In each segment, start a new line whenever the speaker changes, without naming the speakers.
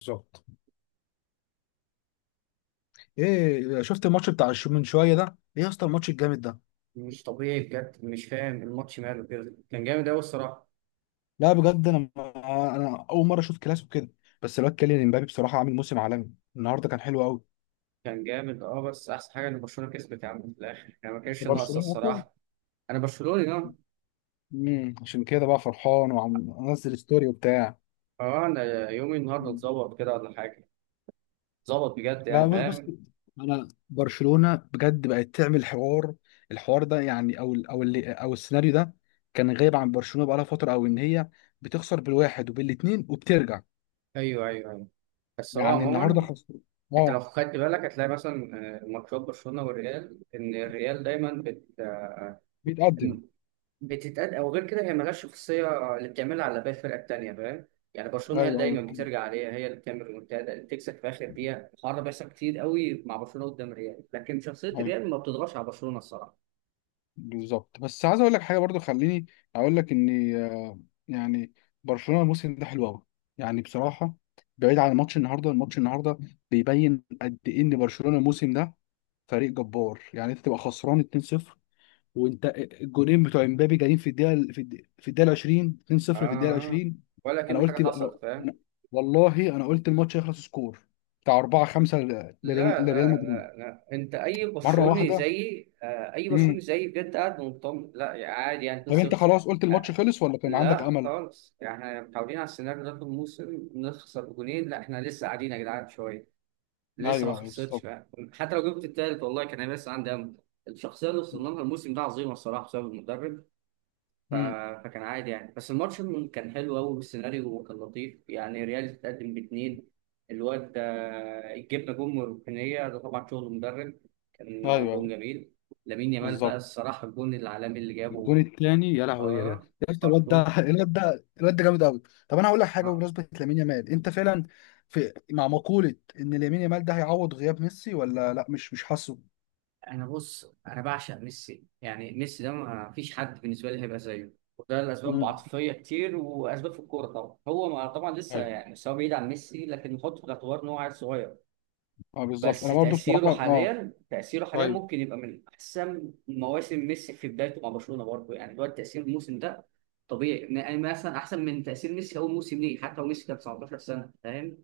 بالظبط، ايه شفت الماتش بتاع من شويه ده، ايه يا اسطى الماتش الجامد ده.
مش طبيعي بجد، مش فاهم الماتش ماله كده. كان جامد أوي الصراحة.
لا بجد، انا اول مره اشوف كلاسيكو كده. بس الواد كيليان امبابي بصراحه عامل موسم عالمي، النهارده كان حلو قوي.
كان جامد بس أحسن حاجة إن برشلونة كسبت يا عم في الآخر، يعني ما كانش ناقصة
برشلونة أصلا.
الصراحة. أنا برشلوني أه.
عشان كده بقى فرحان وعم انزل ستوري وبتاع.
أه، أنا يومي النهاردة
مم.
اتظبط كده ولا حاجة. اتظبط بجد،
لا،
يعني
بص
فاهم.
بص انا برشلونة بجد بقت تعمل حوار. الحوار ده يعني، او ال- او اللي او السيناريو ده كان غايب عن برشلونة بقالها فترة، او ان هي بتخسر بالواحد وبالاتنين وبترجع.
أيوه أيوه أيوه، بس هو
يعني النهارده
عموما
خسر.
أنت
اه.
لو خدت بالك هتلاقي مثلا ماتشات برشلونة والريال، إن الريال دايما بت آه،
بيتقدم.
بتتقد. او غير كده هي ملهاش شخصيه اللي بتعملها على باقي الفرقه التانيه فاهم. يعني برشلونه هي اللي
ايوه ايوه
دايما
فهمت.
بترجع عليها، هي اللي بتعمل المنتدى، اللي بتكسب في اخر دقيقه. الحوار ده بيحصل كتير قوي مع برشلونه قدام الريال، لكن شخصيه
ايوه
الريال ما بتضغطش على برشلونه الصراحه.
بالظبط، بس عايز اقول لك حاجه برضو. خليني اقول لك ان يعني برشلونه الموسم ده حلو قوي يعني بصراحه. بعيد عن ماتش النهارده، الماتش النهارده بيبين قد ايه ان برشلونه الموسم ده فريق جبار. يعني انت تبقى خسران 2-0 وانت، الجونين بتوع امبابي جايين في الدقيقه في الدقيقه 20،
اه
2-0 في الدقيقه
آه.
20.
ولا
انا
كأن حاجه
قلت بقى.
حصلت فاهم.
أنا- والله انا قلت الماتش هيخلص سكور بتاع 4 5 لريال
لا
لريال
لا
مدريد.
لا لا، انت اي
مره
برشلوني
واحده.
زيي، آه اي برشلوني زيي بجد قاعد مطمن، لا يعني عادي يعني
طب انت
2-0.
خلاص قلت الماتش
آه،
خلص ولا كان عندك
لا
امل؟
خالص، يعني احنا متعودين على السيناريو ده في الموسم، نخسر جونين. لا احنا لسه قاعدين يا جدعان شويه، لسه ما
ايوه ايوه
خلصتش
بالظبط.
بقى. حتى لو جبت التالت والله كان هيبقى لسه عندي امل. الشخصيه اللي وصلنا لها الموسم ده عظيمه الصراحه بسبب المدرب. ف...
امم
فكان عادي يعني، بس الماتش كان حلو قوي والسيناريو، وكان لطيف يعني ريال تتقدم باثنين. الواد ده جبنا جون من الركنيه، ده طبعا شغل مدرب، كان
ايوه
جون
ايوه
جميل. لامين يامال بقى
بالظبط.
الصراحه، الجون العالمي اللي
الجون
جابه.
الثاني يا لهوي يا جدع
اه،
يا اسطى. الواد ده،
برضه.
الواد ده جامد قوي. طب انا هقول لك حاجه بمناسبه لامين يامال. انت فعلا في مع مقوله ان لامين يامال ده هيعوض غياب ميسي ولا لا؟ مش حاسه.
انا بص، انا بعشق ميسي، يعني ميسي ده ما فيش حد بالنسبه لي هيبقى زيه، وده لاسباب
امم
عاطفيه كتير واسباب في الكوره طبعا. هو ما، طبعا لسه
ايوه.
يعني، بس هو بعيد عن ميسي، لكن نحطه في الاعتبار ان هو عيل صغير.
اه بالظبط،
بس
انا برضو
تاثيره
بصراحه اه.
حاليا تاثيره حاليا
ايوه
ممكن يبقى من احسن مواسم ميسي في بدايته مع برشلونه برضه. يعني دلوقتي تاثير الموسم ده طبيعي، يعني مثلا احسن من تاثير ميسي اول موسم ليه، حتى لو ميسي كان 19 سنه فاهم.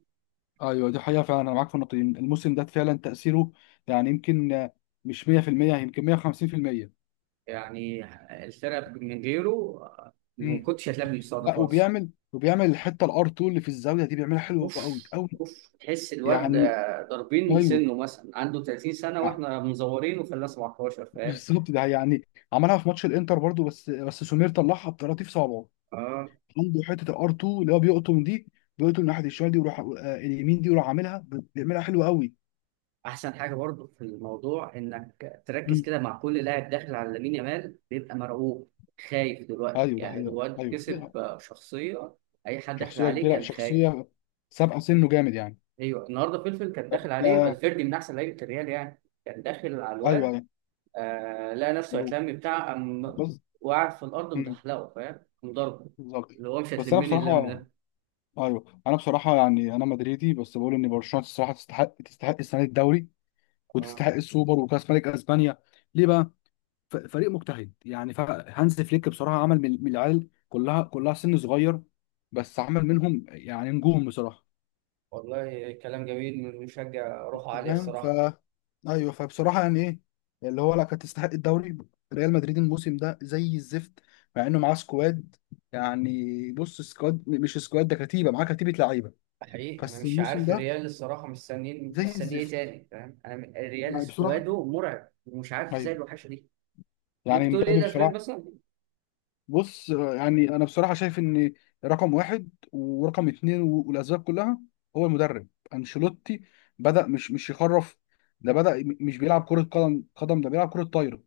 ايوه دي حقيقه فعلا، انا معاك في النقطه دي. الموسم ده فعلا تاثيره يعني يمكن، مش 100%، يمكن 150%.
يعني الفرق من غيره ما
امم
كنتش هتلاقي بالمستوى ده
لا،
خالص.
وبيعمل الحته الار 2 اللي في الزاويه دي بيعملها حلوه
اوف،
قوي قوي.
اوف، تحس الواد ده
يعني
ضاربين
ايوه
سنه مثلا عنده 30 سنه،
يعني
واحنا مزورين وخلاه 17 فاهم.
بالظبط ده يعني عملها في ماتش الانتر برضو. بس سمير طلعها بطراطيف صعبه.
اه،
عنده حته الار 2 اللي هو بيقطم دي، بيقطم ناحيه الشمال دي ويروح اليمين دي ويروح بيعملها حلوه قوي.
احسن حاجه برضو في الموضوع انك تركز
مم.
كده، مع كل لاعب داخل على لامين يامال بيبقى مرعوب، خايف دلوقتي.
ايوه ده
يعني
حقيقة
الواد
ايوه
كسب شخصيه، اي حد داخل
شخصيه
عليه
كبيره،
كان خايف.
شخصيه سابقه سنه، جامد يعني.
ايوه، النهارده فلفل كان
طب،
داخل عليه، فالفيردي من احسن لعيبه الريال يعني، كان داخل على
ايوه
الواد.
ايوه.
آه لقى نفسه هيتلم بتاع، قام
بس.
وقعد في الأرض
مم،
متحلقه فاهم، قام ضربه
بالظبط،
اللي هو مش
بس انا
هتلمني اللم
بصراحه
ده.
ايوه. انا بصراحه يعني انا مدريدي، بس بقول ان برشلونه الصراحه تستحق السنه دي الدوري،
آه.
وتستحق السوبر وكاس ملك اسبانيا. ليه بقى؟ فريق مجتهد يعني. هانز فليك بصراحه عمل من العيال كلها، كلها سن صغير. بس عمل منهم يعني نجوم بصراحه.
والله كلام جميل من مشجع روحه
أنت
عالية
فاهم.
الصراحة.
ايوه، فبصراحه يعني ايه اللي هو. لا كانت تستحق الدوري. ريال مدريد الموسم ده زي الزفت، مع انه معاه سكواد. يعني بص، سكواد مش سكواد، ده كتيبه، معاه كتيبه لعيبه.
حقيقي أنا
بس
مش
الموسم
عارف
ده
الريال الصراحة، مستنيين
زي
مستني إيه
الزفت
تاني فاهم. أنا الريال
يعني بصراحة.
سكواده مرعب ومش عارف
أيوة،
إزاي الوحشة دي. ممكن
يعني
تقول إيه
مبابي
الأسباب
بصراحة.
مثلا؟
بص، يعني أنا بصراحة شايف إن رقم واحد ورقم اتنين والأسباب كلها هو المدرب أنشيلوتي. بدأ، مش يخرف. ده بدأ مش بيلعب كرة قدم، ده بيلعب كرة طايرة.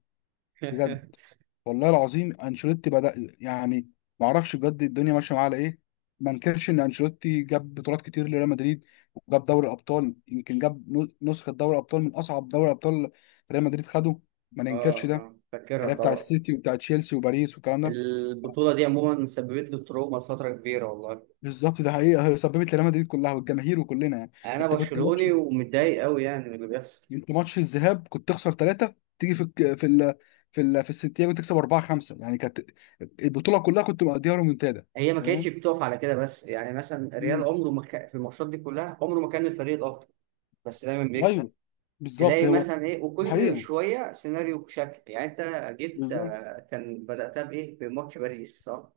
بجد، والله العظيم أنشيلوتي بدأ يعني معرفش بجد، الدنيا ماشية معاه على إيه. ما انكرش إن أنشيلوتي جاب بطولات كتير لريال مدريد، وجاب دوري الأبطال. يمكن جاب نسخة دوري الأبطال من أصعب دوري أبطال. ريال مدريد خده. ما
آه
ننكرش ده.
آه،
اللي
فاكرها
هي بتاع
طبعا.
السيتي وبتاع تشيلسي وباريس والكلام ده.
البطولة دي عموما سببت لي تروما فترة كبيرة والله.
بالظبط ده حقيقه، هي سببت لريال مدريد كلها والجماهير وكلنا يعني.
أنا
انت كنت ماتش
برشلوني ومتضايق أوي يعني من اللي بيحصل.
انت ماتش الذهاب كنت تخسر ثلاثه. تيجي في الك- في ال... في ال... في السنتياجو تكسب اربعه خمسه، يعني كانت البطوله كلها كنت مقضيها رومنتادا.
هي ما كانتش
تمام.
بتقف على كده بس، يعني مثلا الريال
مم.
عمره ما في الماتشات دي كلها عمره ما كان الفريق الاكتر، بس دايما بيكسب.
ايوه بالظبط
تلاقي
هو.
مثلا ايه، وكل
الحقيقه.
شويه سيناريو بشكل يعني. انت جبت
بالظبط
كان بداتها بايه، بماتش باريس صح.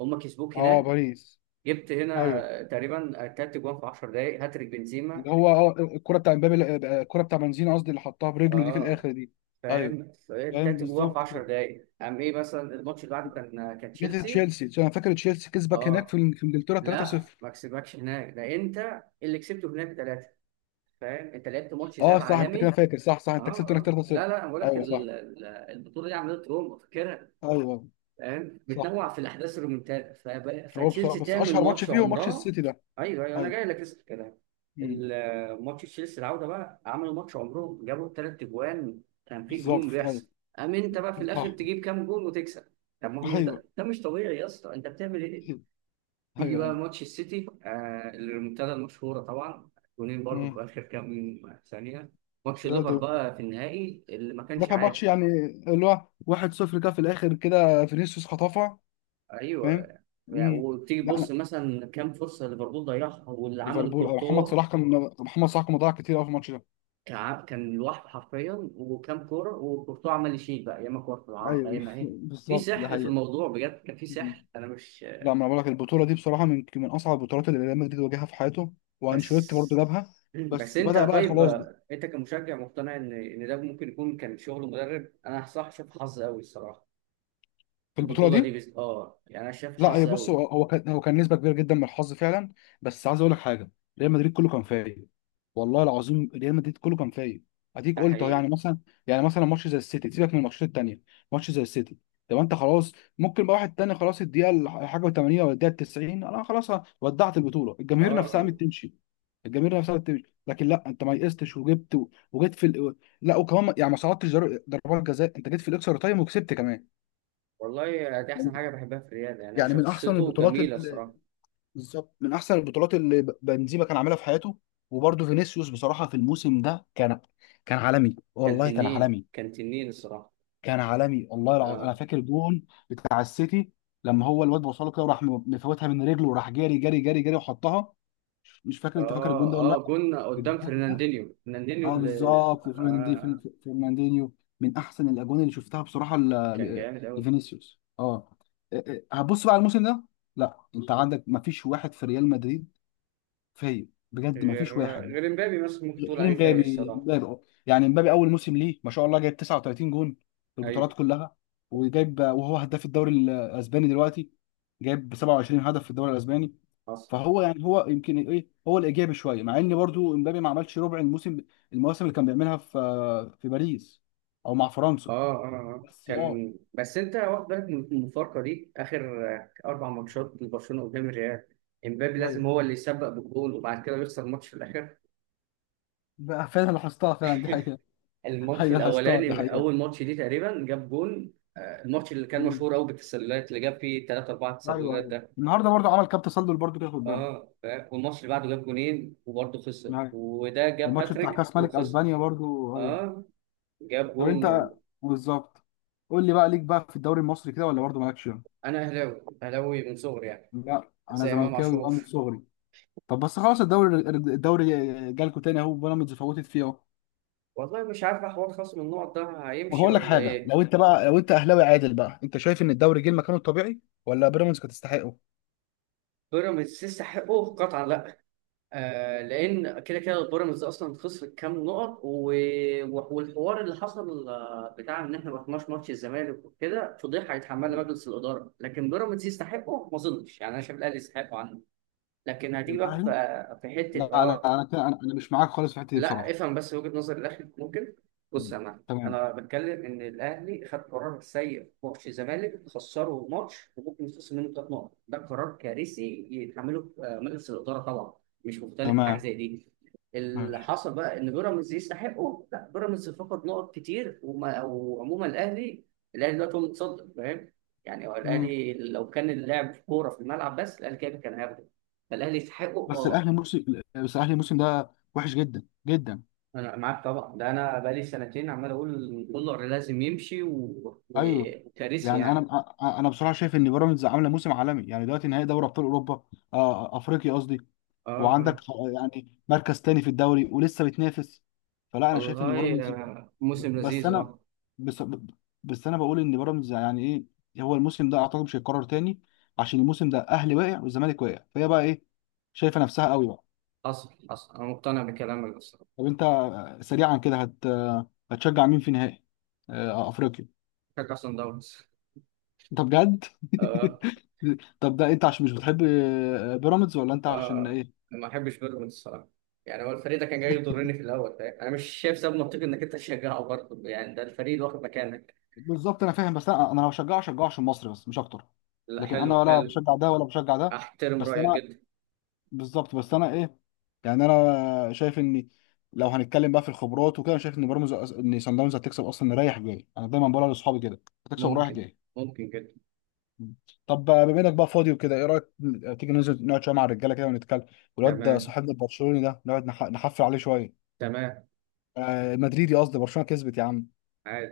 هم كسبوك
اه
هناك.
باريس.
جبت
ايوه
هنا تقريبا تلات جوان في 10 دقايق، هاتريك بنزيما.
اللي هو اه الكره بتاع امبابي، الكره بتاع بنزيما قصدي، اللي حطها برجله دي في
اه
الاخر دي. ايوه
فاهم.
فاهم
تلات جوان في
بالظبط.
10 دقايق، قام ايه مثلا الماتش اللي بعده، كان
جت
تشيلسي.
تشيلسي، عشان انا فاكر تشيلسي كسبك هناك
اه،
في انجلترا
لا
3-0.
ما كسبكش هناك، ده انت اللي كسبته هناك. فاهم انت لعبت ماتش
اه
ذهاب
صح، انت كده
عالمي.
فاكر. صح صح،
اه
انت كسبت هناك
اه،
3-0.
لا لا، انا بقول لك
ايوه صح
البطوله دي عملت روما فاكرها.
ايوه
فاهم
صح.
بتنوع في الاحداث الرومنتادا.
هو بصراحه،
فتشيلسي
بس
تعمل
اشهر ماتش
ماتش
فيه هو ماتش
عمرها.
السيتي ده.
ايوه ايوه، انا
ايوه.
جاي لك لسه في الكلام.
امم
ماتش تشيلسي العوده بقى عملوا ماتش عمرهم، جابوا ثلاث اجوان، كان في
بالظبط
جنون
ايوه
بيحصل. قام انت بقى في الاخر
صح
تجيب كام جون وتكسب. طب ما هو مش
ايوه
ده مش طبيعي يا اسطى، انت بتعمل ايه.
ايوه
تيجي بقى
ايوه.
ماتش السيتي، آه الريمونتادا المشهورة طبعا، جونين برضه
امم
في آخر كام ثانية. ماتش
ده ده
الليفر بقى في النهائي اللي ما
ده
كانش
كان ماتش
عادي.
يعني اللي هو 1-0 كده، في الاخر كده فينيسيوس خطفها،
أيوه.
فاهم.
يعني
امم
وتيجي
لا
تبص
لا،
مثلا كام فرصة ليفربول ضيعها واللي عمله
ليفربول. اه محمد
كورتوا.
صلاح كان محمد صلاح كان مضيع كتير قوي في الماتش ده.
كان لوحده حرفيا، وكام كورة وكورتوا عمل يشيل بقى، ياما كورة في العارضة
ايوه.
ياما ايه. في
بالظبط ده
سحر في الموضوع بجد، كان في
حقيقة.
سحر أنا مش
لا، ما انا بقول لك، البطوله دي بصراحه من اصعب البطولات اللي ريال مدريد واجهها في حياته. وانشيلوتي
بس.
برضه جابها.
مم. بس
بس
انت
بدأ بقى
طيب،
خلاص بقى
انت كمشجع مقتنع ان ده ممكن يكون كان شغل مدرب، انا صح شايف حظ قوي الصراحه.
في البطوله
البطوله دي
دي.
بس اه، يعني انا شايف
لا هي
حظ
بص.
قوي.
هو كان نسبه كبيره جدا من الحظ فعلا. بس عايز اقول لك حاجه. ريال مدريد كله كان فايق، والله العظيم ريال مدريد كله كان فايق. اديك
ده
قلت اهو يعني
حقيقي.
مثلا. ماتش زي السيتي سيبك من الماتشات التانيه. ماتش زي السيتي، طب انت خلاص. ممكن بقى واحد تاني خلاص، الدقيقه الحاجه 80 ولا الدقيقه 90، انا خلاص ودعت البطوله.
اه اه،
الجماهير نفسها قامت تمشي. لكن لا، انت ما يئستش وجبت وجيت لا وكمان يعني ما صعدتش ضربات جزاء، انت جيت في الاكسترا تايم وكسبت كمان.
والله دي احسن حاجه بحبها في الرياضه، يعني انا
يعني من احسن
شخصيته
البطولات.
جميله الصراحه.
بالظبط من احسن البطولات اللي بنزيما كان عاملها في حياته. وبرده فينيسيوس بصراحه في الموسم ده كان عالمي،
كان
والله كان
تنين
عالمي.
كان تنين الصراحه.
كان عالمي والله العظيم.
اه
انا فاكر جون بتاع السيتي، لما هو الواد وصله كده وراح مفوتها من رجله وراح جاري جاري جاري جاري وحطها. مش فاكر، انت فاكر
اه
الجون ده ولا
اه،
لا؟
جون قدام
الجون ده،
فرناندينيو، فرناندينيو
اه
اللي
بالظبط.
آه
فرناندينيو من احسن الاجوان اللي شفتها بصراحه
كان جامد قوي.
لفينيسيوس، اه. إيه- إيه، هتبص بقى على الموسم ده. لا انت عندك مفيش واحد في ريال مدريد فيا، بجد ما
غير،
فيش واحد.
غير امبابي مثلا ممكن تقول
غير
عليه فايق
مبابي.
الصراحه.
مبابي أه. يعني مبابي اول موسم ليه ما شاء الله جايب 39 جون في
ايوه،
البطولات كلها. وهو هداف الدوري الاسباني دلوقتي، جايب 27 هدف في الدوري الاسباني.
حصل.
فهو يعني هو يمكن ايه، هو الايجابي شويه، مع ان برضو مبابي ما عملش ربع الموسم، المواسم اللي كان بيعملها في باريس او مع فرنسا.
اه اه. آه.
بس اه
كان بس انت واخد بالك من المفارقه دي، اخر اربع ماتشات لبرشلونه قدام الريال، امبابي
ايوه،
لازم هو اللي يسبق بالجول وبعد كده بيخسر ماتش في الاخر.
بقى فعلا لاحظتها فعلا دي حقيقه.
الماتش
ايوه لاحظتها دي
الاولاني،
حقيقه.
اول ماتش دي تقريبا جاب جول، الماتش اللي كان
مم.
مشهور قوي بالتسللات اللي جاب فيه 3 4
ايوه
تسللات
ايوه
ده.
النهارده برضو عمل كام تسلل برضو كده، خد
اه فاهم؟ والماتش اللي بعده جاب جولين وبرضه خسر،
بالك.
وده جاب
والماتش بتاع
هاتريك
كاس ملك
وخسر.
اسبانيا برضو ايوه.
اه، جاب
طب
جون
انت،
و...
بالظبط، قول لي بقى ليك بقى في الدوري المصري كده ولا برضو مالكش؟
انا اهلاوي اهلاوي من صغري يعني،
لا انا
زي امام
زملكاوي بقى
عاشور.
من صغري. طب بس خلاص، الدوري، جالكوا تاني اهو، بيراميدز فوتت فيه اهو.
والله مش عارف حوار خصم النقط ده
طب
هيمشي
هقول لك
ولا
حاجه،
ايه.
لو انت اهلاوي عادل بقى، انت شايف ان الدوري جه مكانه الطبيعي ولا بيراميدز كانت تستحقه؟
بيراميدز يستحقه؟ قطعا لا. آه، لان كده كده بيراميدز اصلا خسر كام نقط. والحوار اللي حصل بتاع ان احنا ما رحناش ماتش الزمالك وكده، فضيحه هيتحملها
مم.
مجلس الاداره. لكن بيراميدز يستحقه ما اظنش، يعني انا شايف الاهلي يستحقه عنه. لكن هتيجي بقى
الاهلي،
في
لا
حته اه.
لا، انا كده- انا أنا مش معاك خالص في الحته دي
لا
بصراحه.
افهم بس وجهة نظر الاهلي ممكن. بص يا
مم.
معلم،
تمام
انا بتكلم ان الاهلي خد قرار سيء في ماتش الزمالك، خسره ماتش وممكن يتخصم منه 3 نقط، ده قرار كارثي يتحمله مجلس الاداره طبعا. مش مختلف في حاجه
تمام
زي دي. اللي
ماشي.
حصل بقى ان بيراميدز يستحقه لا، بيراميدز فقد نقط كتير وما، وعموما الاهلي، الاهلي دلوقتي هو المتصدر فاهم. يعني هو
مم.
الاهلي لو كان اللعب كوره في الملعب بس الاهلي كده كان هياخده. فالاهلي يستحقه
بس
اه.
الاهلي موسم بس الاهلي الموسم ده وحش جدا جدا.
انا معاك طبعا، ده انا بقالي سنتين عمال اقول إن الدولار لازم يمشي،
ايوه
وكارثي
يعني انا،
يعني.
انا بصراحه شايف ان بيراميدز عامله موسم عالمي، يعني دلوقتي نهائي دوري ابطال اوروبا، افريقيا قصدي.
اه
وعندك
اه،
يعني مركز تاني في الدوري ولسه بتنافس. فلا انا شايف ان
والله
بيراميدز،
موسم
بس
لذيذ
انا
اه.
بس, بس انا بقول ان بيراميدز يعني ايه هو، الموسم ده اعتقد مش هيتكرر تاني. عشان الموسم ده اهلي واقع والزمالك واقع، فهي بقى ايه، شايفه نفسها قوي بقى.
حصل حصل، انا مقتنع بكلامك بس.
طب انت، سريعا كده، هت آه، هتشجع مين في نهائي، افريقيا؟
بشجع صن داونز.
انت بجد؟
اه
طب ده انت عشان مش بتحب بيراميدز ولا انت عشان
اه،
ايه؟
ما بحبش بيراميدز الصراحه. يعني هو الفريق ده كان جاي يضرني في الاول فاهم، انا مش شايف سبب منطقي انك انت تشجعه برضه، يعني ده الفريق اللي واخد مكانك.
بالظبط انا فاهم، بس انا لو هشجعه هشجعه عشان مصر بس، مش اكتر.
لا،
لكن انا
حلو
ولا
حلو.
بشجع ده ولا بشجع ده.
احترم
بس
رايك
انا
جدا.
بالظبط، بس انا ايه يعني انا شايف ان، لو هنتكلم بقى في الخبرات وكده، انا شايف ان بيراميدز ان صن داونز هتكسب اصلا رايح جاي. انا دايما بقولها لاصحابي كده هتكسب رايح
ممكن،
جاي.
ممكن جدا.
طب بما انك بقى فاضي وكده، ايه رايك تيجي ننزل نقعد شويه مع الرجاله كده ونتكلم، والواد ده
تمام
صاحبنا البرشلوني ده، نقعد نحفل عليه شويه.
تمام.
آه مدريدي قصدي، برشلونه كسبت يا عم.
عادي.